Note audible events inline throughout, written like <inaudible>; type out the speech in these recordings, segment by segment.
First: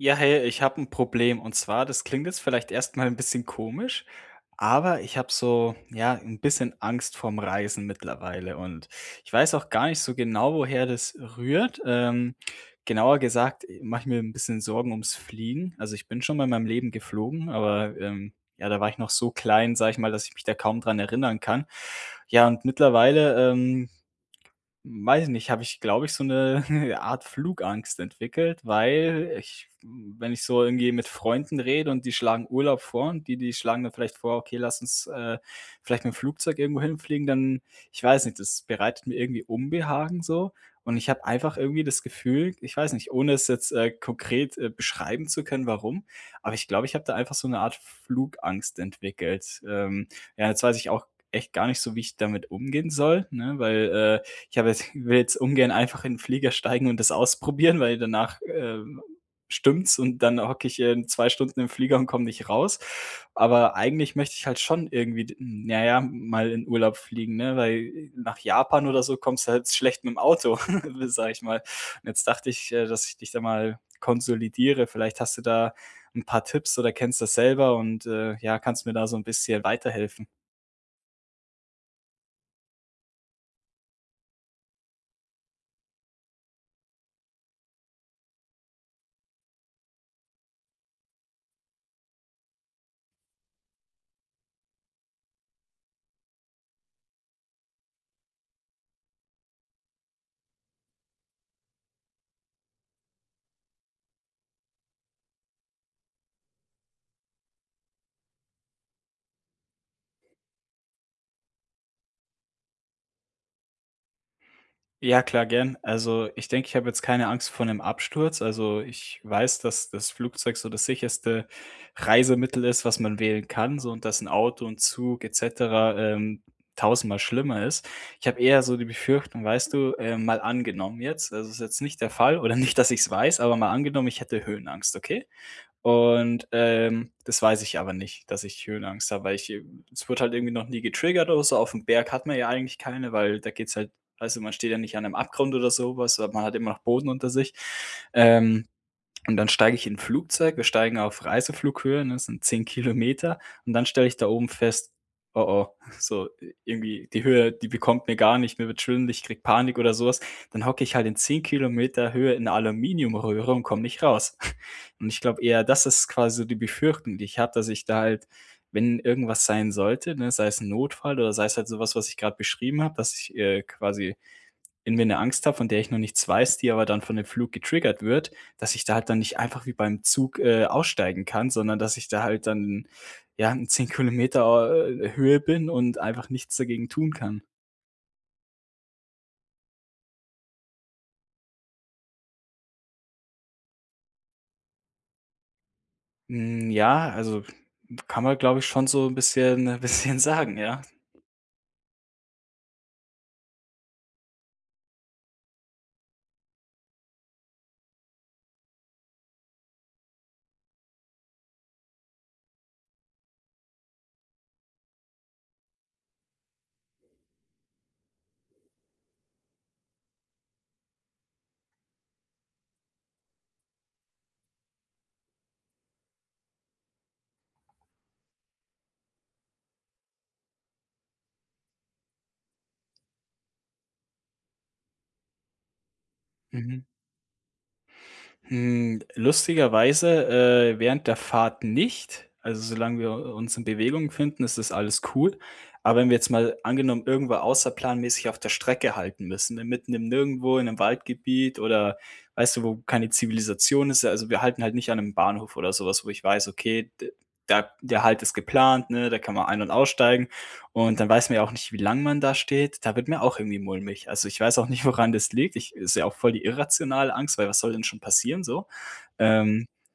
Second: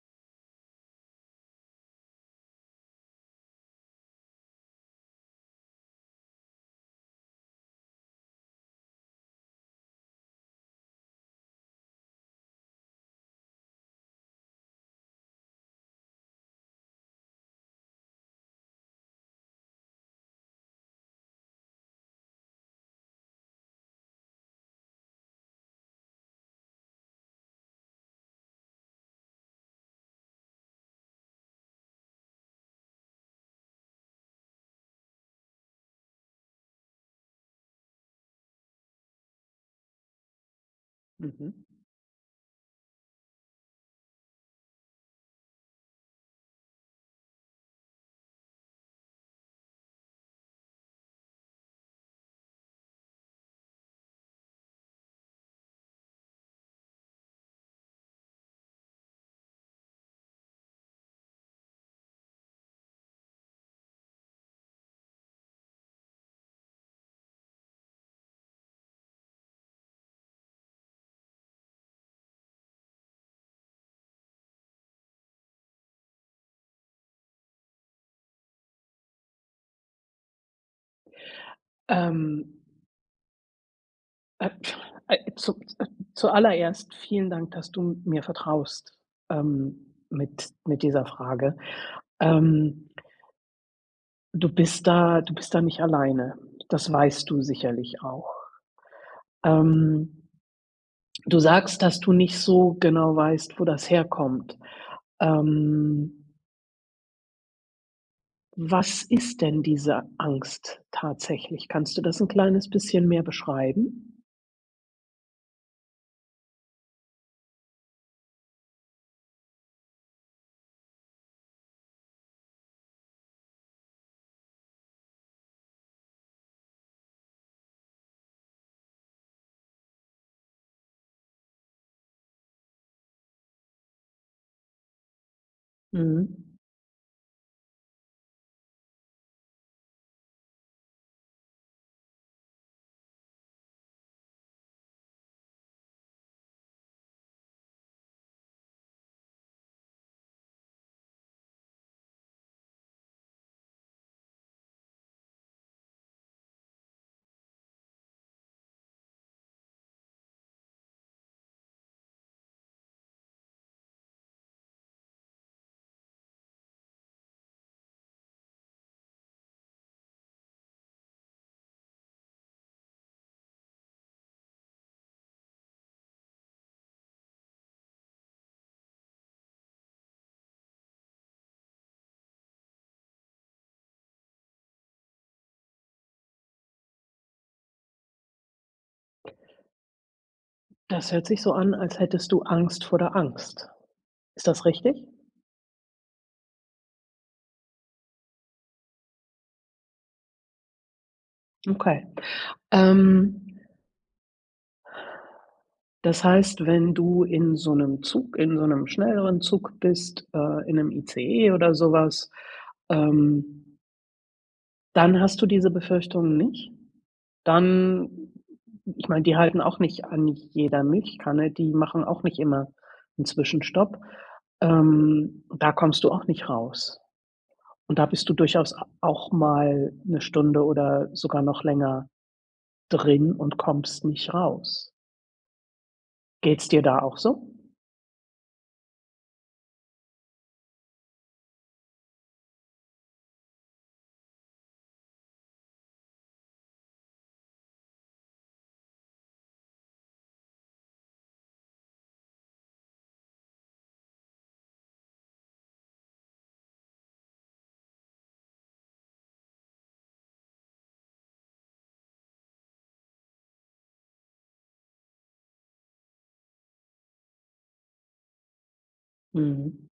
Ja, hey. Ich habe 'n Problem. Und zwar, das klingt jetzt vielleicht erst mal 'n bisschen komisch, aber ich habe so, ja, 'n bisschen Angst vorm Reisen mittlerweile und ich weiß auch gar nicht so genau, woher das rührt. Ähm, genauer gesagt e mache ich mir 'n bisschen Sorgen um's Fliegen. Also ich bin schon mal in meinem Leben geflogen, aber, ähm, ja, da war ich noch so klein- sage ich mal- dass ich mich da kaum dran erinnern kann. Ja, und mittlerweile, ähm, weiß ich nicht habe ich, glaube ich so 'ne <chuckles> Art Flugangst entwickelt, weil ich wenn ich so irgendwie mit Freunden rede und die schlagen Urlaub vor und die die schlagen dann vielleicht vor: „Okay, lass uns, äh, vielleicht mit dem Flugzeug irgendwo hinfliegen“, dann ich weiß nicht, das bereitet mir irgendwie Unbehagen so. Und ich habe einfach Mhm. irgendwie das Gefühl- ich weiß nicht- ohne es jetzt, äh, konkret, äh, beschreiben zu können, warum, aber ich glaube, ich habe da einfach so 'ne Art Flugangst entwickelt. Ähm, ja jetzt weiß ich auch echt gar nicht so, wie ich damit umgehen soll, ne? Weil, äh, ich habe jetzt <chuckles> will jetzt ungern einfach in den Flieger steigen und das ausprobieren, weil danach, äh, stimmt's und dann hocke ich, ähm, 2 Stunden im Flieger und komme nicht raus. Aber eigentlich möchte ich halt schon irgendwie d na ja mal in Urlaub fliegen, ne? Weil nach Japan oder so kommst du halt s schlecht mit dem Auto, <laughs> w sage ich mal. Und jetzt dachte ich, äh, dass ich dich da mal konsolidiere. Vielleicht hast du da 'n paar Tipps oder kennst das selber und, äh, ja, kannst mir da so 'n bisschen weiterhelfen. Ähm. Äh,, äh, zu äh, zuallererst vielen Dank, dass du mir vertraust, ähm, mit mit dieser Frage. Ähm du bist da du bist da nicht alleine, das weißt du sicherlich auch. Ähm, du sagst, dass du nicht so genau weißt, wo das herkommt. Ähm was ist denn diese Angst tatsächlich? Kannst du das 'n kleines bisschen mehr beschreiben? Ja, klar, gern. Also, ich denke, ich habe jetzt keine Angst vor 'nem Absturz. Also, ich weiß, dass das Flugzeug so das sicherste Reisemittel ist, was man wählen kann, so und dass 'n Auto und Zug et cetera, ähm, tausendmal schlimmer ist. Ich habe eher so die Befürchtung, weißt du, ähm, mal angenommen jetzt also, es ist jetzt nicht der Fall oder nicht, dass ich's weiß, aber mal angenommen, ich hätte Höhenangst, okay? Und, Mhm. ähm, das weiß ich aber nicht, dass ich Höhenangst habe, weil, ich, äh es wurde halt irgendwie noch nie getriggert oder so, auf 'm Berg hat man ja eigentlich keine, weil da geht's halt also, man steht ja nicht an 'nem Abgrund oder so was, aber man hat immer noch Boden unter sich. Ähm, und dann steige ich in 'n Flugzeug, wir steigen auf Reiseflughöhe, ne, das sind 10 Kilometer. Und dann stelle ich da oben fest: „Oh, oh, so, irgendwie, die Höhe, die bekommt mir gar nicht, mir wird schwindlig, ich kriege Panik” oder so was. Dann hocke ich halt in 10 Kilometer Höhe in 'ner Aluminiumröhre und komme nicht raus. <chuckles> Und ich glaube eher, das ist quasi die Befürchtung, die ich habe, dass ich da halt wenn irgendwas sein sollte, ne, sei es 'n Notfall oder sei es halt so was, was ich grad beschrieben habe, dass ich, äh, quasi irgendwie 'ne Angst habe, von der ich noch nichts weiß, die aber dann von dem Flug getriggert wird, dass ich da halt dann nicht einfach wie beim Zug, äh, aussteigen kann, sondern dass ich da halt dann, ja, in 10 Kilometer, äh, Höhe bin und einfach nichts dagegen tun kann. Das hört sich so an, als hättest du Angst vor der Angst. Ist das richtig? Hm ja, also kann man, glaube ich schon so bisschen bisschen sagen ja. Okay. Ähm Das heißt, wenn du in so 'nem Zug in so 'nem schnelleren Zug bist, äh, in 'nem ICE oder so was, ähm dann hast du diese Befürchtungen nicht. Dann ich meine, die halten auch nicht an jeder Milchkanne. Die machen auch nicht immer 'n Zwischenstopp. Ähm, da kommst du auch nicht raus. Und da bist du durchaus a auch mal 1 Stunde oder sogar noch länger drin und kommst nicht raus. Geht's Mhm. dir da auch so? Hm. Lustigerweise, äh, während der Fahrt nicht. Also, solange wir u uns in Bewegung befinden, ist das alles cool. Aber wenn wir jetzt mal angenommen, irgendwo außerplanmäßig auf der Strecke halten müssen, ne, mitten im Nirgendwo, in 'nem Waldgebiet oder, weißt du, wo keine Zivilisation ist? Ja also wir halten halt nicht an 'nem Bahnhof oder so was wo ich weiß: „Okay, d da der Halt ist geplant, ne, da kann man ein und aussteigen.“ Und dann weiß man ja auch nicht, wie lange man da steht. Da wird mir auch irgendwie mulmig. Also, ich weiß auch nicht, woran das liegt. Ich ist ja auch voll die irrationale Angst, weil was soll denn schon passieren, so. Ähm Mhm.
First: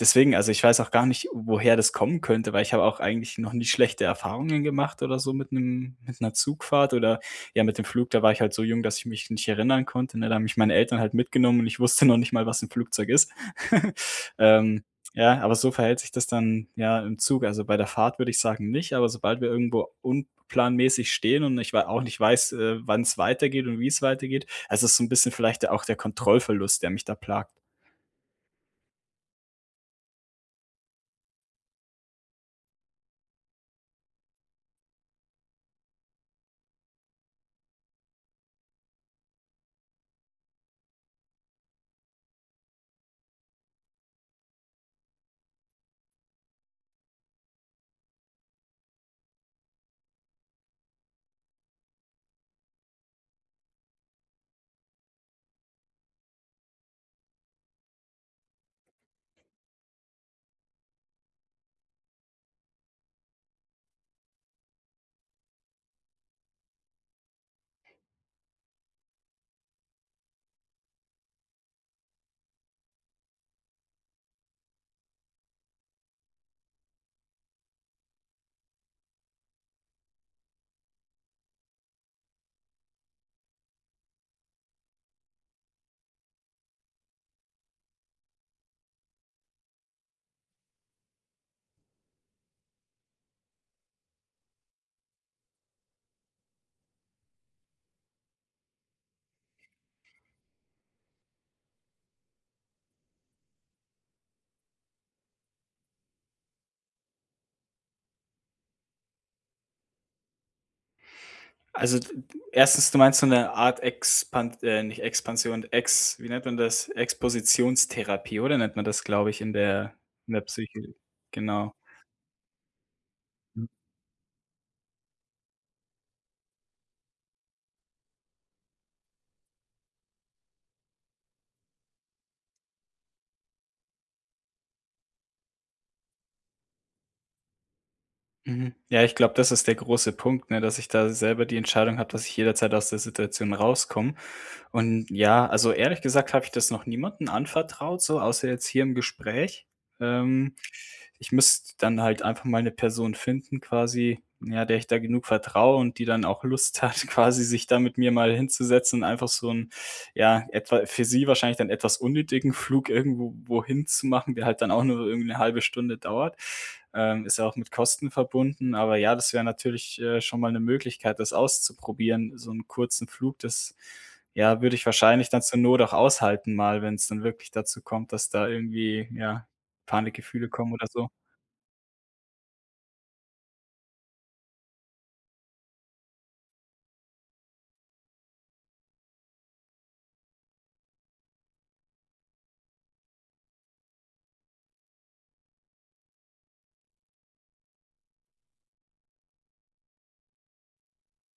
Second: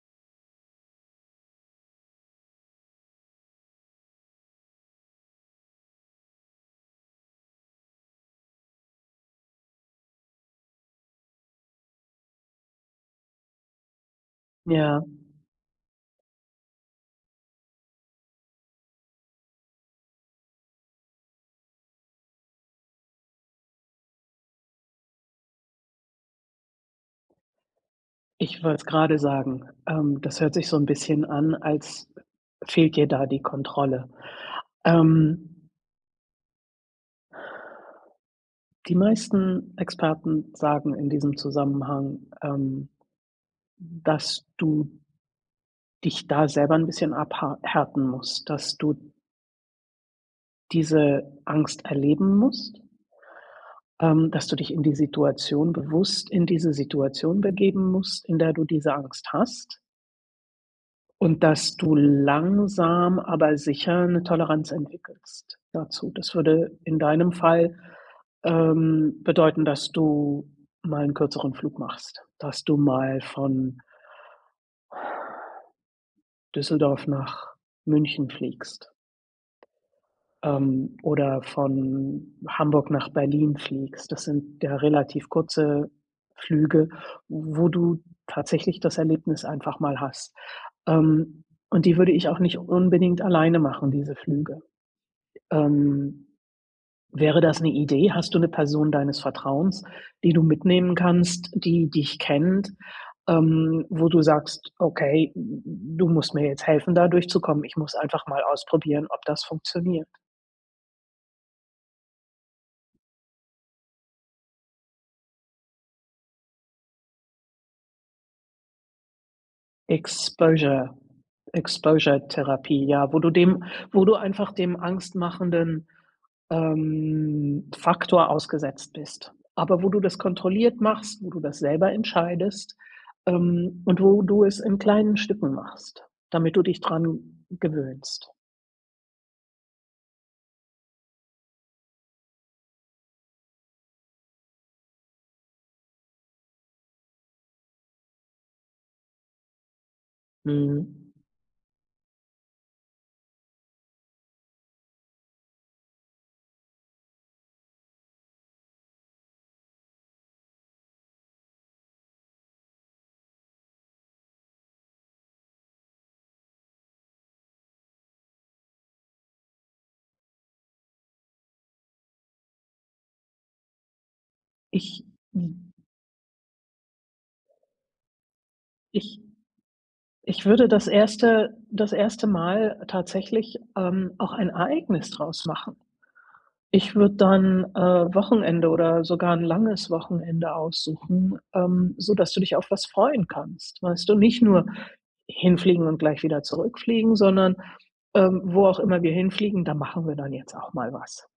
Deswegen, also ich weiß auch gar nicht, woher das kommen könnte, weil ich habe auch eigentlich noch nicht schlechte Erfahrungen gemacht oder so mit 'nem mit 'ner Zugfahrt oder, ja, mit dem Flug da war ich halt so jung, dass ich mich nicht erinnern konnte, ne? Da haben mich meine Eltern halt mitgenommen und ich wusste noch nicht mal, was im Flugzeug ist. <giggles> Ähm, Ja. ja, aber so verhält sich das dann, ja, im Zug. Also bei der Fahrt würde ich sagen, nicht, aber sobald wir irgendwo unplanmäßig stehen und ich wei auch nicht weiß, äh, wann's weitergeht und wie's weitergeht. Also, es ist so 'n bisschen vielleicht der auch der Kontrollverlust, der mich da plagt. Ich wollte's grade sagen. Ähm, das hört sich so 'n bisschen an, als fehlt dir da die Kontrolle. Ähm die meisten Experten sagen in diesem Zusammenhang, ähm, dass du dich da selber 'n bisschen abhar härten musst, dass du diese Angst erleben musst ähm, dass du dich in die Situation bewusst in diese Situation begeben musst, in der du diese Angst hast. Und dass du langsam, aber sicher, 'ne Toleranz entwickelst dazu. Das würde in deinem Fall, ähm, bedeuten, dass du mal 'n kürzeren Flug machst. Dass du mal von Düsseldorf nach München fliegst ähm, oder von Hamburg nach Berlin fliegst. Das sind ja relativ kurze Flüge, wo du tatsächlich das Erlebnis einfach mal hast. Ähm, und die würde ich auch nicht unbedingt alleine machen, diese Flüge. Ähm, wäre das 'ne Idee? Hast du 'ne Person deines Vertrauens, die du mitnehmen kannst, die dich kennt, ähm, wo du sagst: „Okay, du musst mir jetzt helfen, da durchzukommen. Ich muss einfach mal ausprobieren, ob das funktioniert.“? Also, d 1. du meinst so 'ne Art, Expan äh, nicht Expansion, Ex wie nennt man das, Expositionstherapie oder nennt man das, glaube ich, in der in der Exposure Psyche, genau? Exposure Therapie, ja, wo du dem Mhm. wo du einfach dem angstmachenden, ähm, Faktor ausgesetzt bist, aber wo du das kontrolliert machst, wo du das selber entscheidest, ähm, und wo du es in kleinen Stücken machst, damit du dich dran gewöhnst. Mhm, ja, ich glaube, das ist der große Punkt, ne? Dass ich da selber die Entscheidung habe, dass ich jederzeit aus der Situation rauskomme. Und ja, also, ehrlich gesagt habe ich das noch niemanden anvertraut, so außer jetzt hier im Gespräch. Ähm, Mhm. ich müsste dann halt einfach mal 'ne Person finden, quasi, ja, der ich da genug vertraue und die dann auch Lust hat, quasi sich da mit mir mal hinzusetzen, einfach so 'n, ja, etwa für sie wahrscheinlich dann etwas unnötigen Flug irgendwo wohin zu machen, der halt dann auch nur irgendwie 'ne 0,5 Stunde dauert, ähm, ist ja auch mit Kosten verbunden. Aber ja, das wäre natürlich, äh, schon mal 'ne Möglichkeit, das auszuprobieren, so 'n kurzen Flug. Das, ja, würde ich Ich wahrscheinlich dann zur hm. Not auch aushalten mal, wenn's dann wirklich dazu kommt, dass da irgendwie, Ich ja, ich Panikgefühle würde kommen oder das so. 1. das 1. Mal tatsächlich, ähm, auch ein Ereignis draus machen. Ich würde dann, äh, Wochenende oder sogar 'n langes Wochenende aussuchen, ähm, sodass du dich auf was freuen kannst, weißt du? Nicht nur hinfliegen und gleich wieder zurückfliegen, sondern, ähm: „Wo auch immer wir hinfliegen, da machen wir dann jetzt auch mal was.“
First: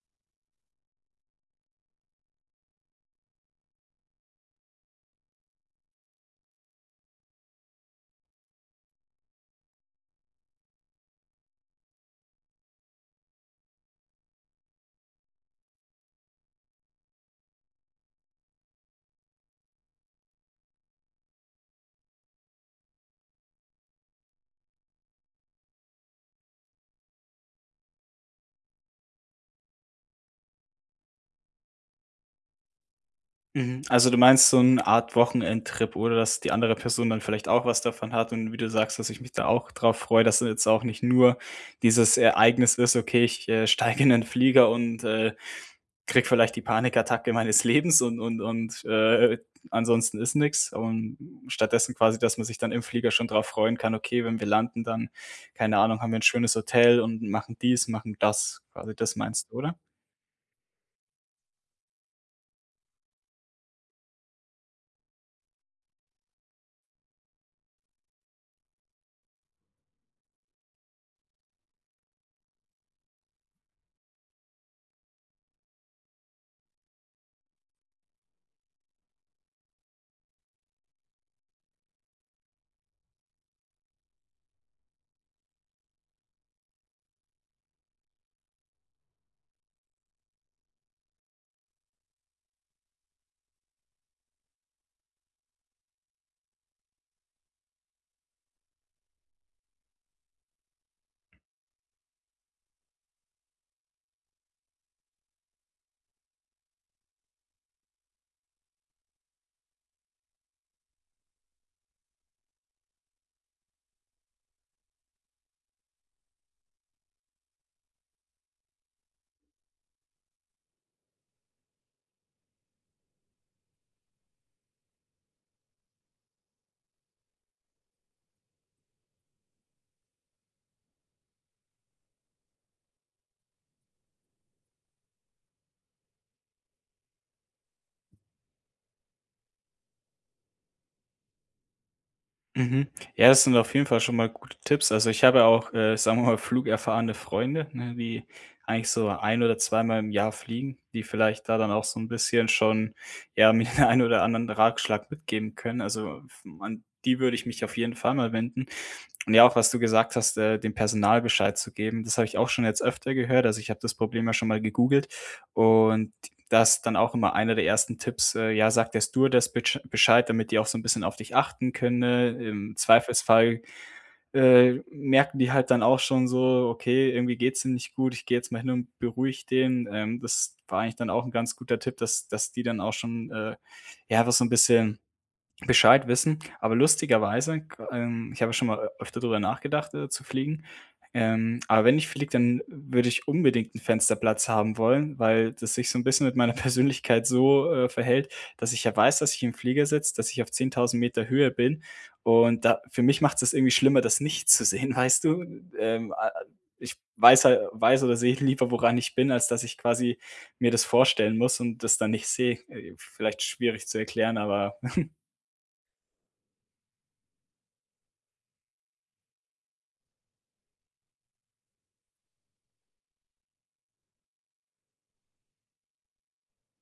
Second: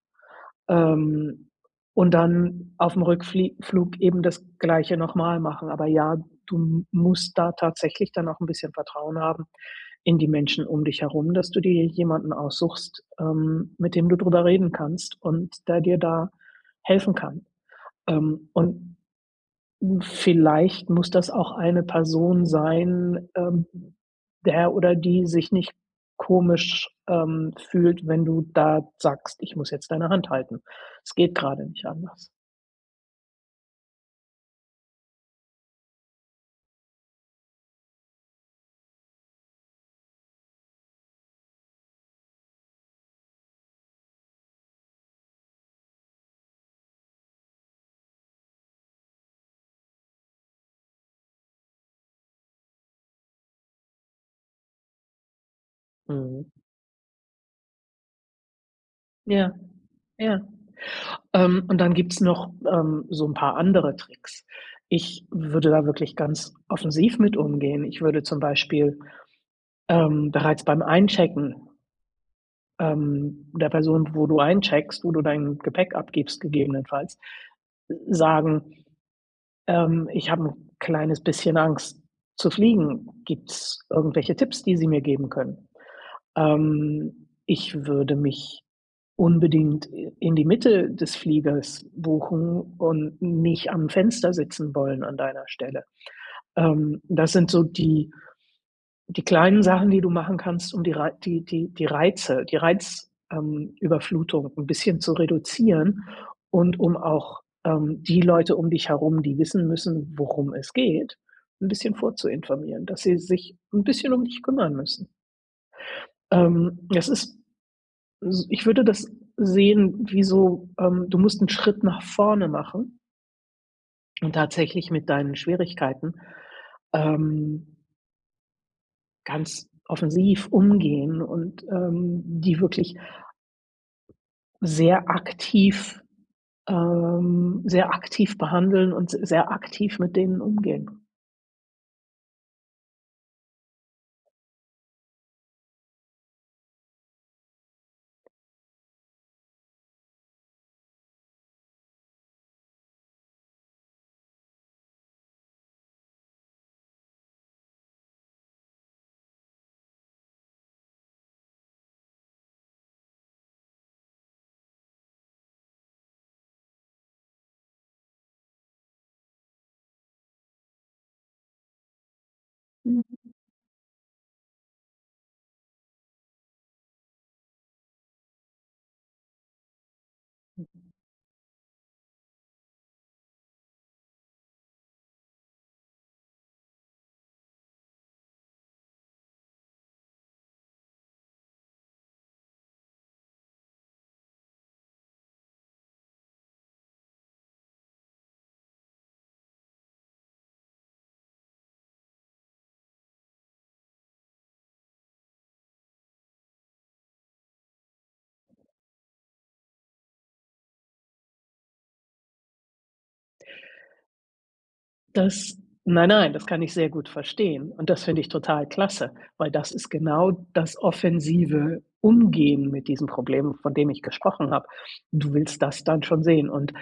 Ähm, und dann auf 'm Rückflieg Flug eben das Gleiche noch mal machen, aber ja, du musst da tatsächlich dann noch 'n bisschen Vertrauen haben in die Menschen um dich herum, dass du dir jemanden aussuchst, ähm, mit dem du drüber reden kannst und der dir da helfen kann. Ähm, und vielleicht muss das auch eine Person sein, ähm, der oder die sich nicht komisch, ähm, fühlt, wenn du da sagst: „Ich muss jetzt deine Hand halten. Es geht gerade nicht anders.“ Mhm, also, du meinst, so 'n Art Wochenendtrip oder dass die andere Person dann vielleicht auch was davon hat und wie du sagst, dass ich mich da auch drauf freue. Dass da jetzt auch nicht nur dieses Ereignis ist: „Okay, ich, äh steige in 'n Flieger, und, äh, kriege vielleicht die Panikattacke meines Lebens und und und, äh, ansonsten ist nix.“ Und stattdessen quasi, dass man sich dann im Flieger schon drauf freuen kann: „Okay, wenn wir landen, dann keine Ahnung, haben wir 'n Mhm. schönes Hotel und machen dies, machen das.“ Quasi das meinst Ja, du, oder? ja, ähm, und dann gibt's noch, ähm, so 'n paar andere Tricks. Ich würde da wirklich ganz offensiv mit umgehen. Ich würde zum Beispiel, ähm, bereits beim Einchecken ähm, der Person, wo du eincheckst, wo du dein Gepäck abgibst, gegebenenfalls, äh, sagen „Ähm, ich habe 'n kleines bisschen Angst zu fliegen. Gibt's irgendwelche Tipps, die Sie mir geben können?“ Ähm, ich würde mich unbedingt in die Mitte des Fliegers buchen und nicht am Fenster sitzen wollen an deiner Stelle. Ähm, das sind so die die kleinen Sachen, die du machen kannst, um die Rei die die die Reize die Reiz ähm, Überflutung 'n bisschen zu reduzieren und um auch, ähm, die Leute um dich herum, die wissen müssen, worum es geht, 'n bisschen vorzuinformieren, dass sie sich 'n bisschen dich kümmern müssen. Ähm, das ist S ich würde das sehen, wie so, ähm, du musst 'n Schritt nach vorne machen und tatsächlich mit deinen Schwierigkeiten, ähm ganz offensiv umgehen und, ähm, die wirklich sehr aktiv, ähm sehr aktiv behandeln und s sehr aktiv mit denen umgehen. Mhm. Ja, das sind auf jeden Fall schon mal gute Tipps. Also, ich habe ja auch, äh, sagen wir mal, flugerfahrende Freunde, ne? Die eigentlich so 1 oder 2 mal im Jahr fliegen, die vielleicht da dann auch so 'n bisschen schon, ja, mir den ein oder anderen Ratschlag mitgeben können. Also f man die würde ich mich auf jeden Fall mal wenden. Und ja, auch was du gesagt hast, äh, dem Personal Bescheid zu geben, das habe ich auch schon jetzt öfter gehört. Also, ich habe das Problem ja schon mal gegoogelt. Und das dann auch immer einer der 1. Tipps, ja: „Sagt der Stewardess bitsch Bescheid, damit die auch so 'n bisschen auf dich achten können.“ Im Mhm. Zweifelsfall, äh, merken die halt dann auch schon so: „Okay, irgendwie geht's dir nicht gut, ich gehe jetzt mal hin und beruhige den.“ Ähm, das war Mhm. eigentlich dann auch 'n ganz guter Tipp, dass dass die dann auch schon äh, ja, einfach so 'n bisschen Bescheid wissen. Aber lustiger weise g ähm, ich habe schon mal öfter drüber nachgedacht, äh, zu fliegen. Ähm, aber wenn ich fliege, dann würde ich unbedingt 'n Fensterplatz haben wollen, weil das sich so 'n bisschen mit meiner Persönlichkeit so, äh, verhält, dass ich ja weiß, dass ich im Flieger sitze, dass ich auf 10000 m Höhe bin. Und da für mich macht's das irgendwie schlimmer, das nicht zu sehen, weißt du? Ähm, a a ich weiß hal weiß oder sehe lieber, woran ich bin, als dass ich quasi mir das vorstellen muss und das dann nicht sehe. Äh, vielleicht schwierig zu erklären, aber <chuckles> Das nein, nein, das kann ich sehr gut verstehen und das finde ich total klasse, weil das ist genau das offensive Umgehen mit diesem Problem, von dem ich gesprochen habe. Du willst das dann schon sehen und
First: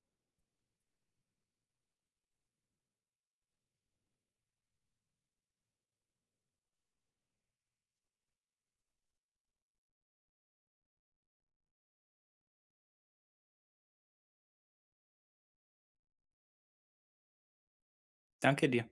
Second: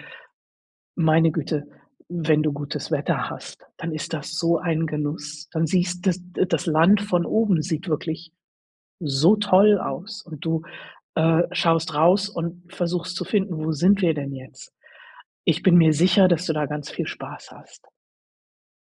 meine Güte, wenn du gutes Wetter hast, dann ist das so ein Genuss. Dann sieht das, äh das Land von oben sieht wirklich so toll aus und du, äh, schaust raus und versuchst zu finden, wo sind wir denn jetzt? Ich bin mir sicher, dass du da ganz viel Spaß hast. Danke dir.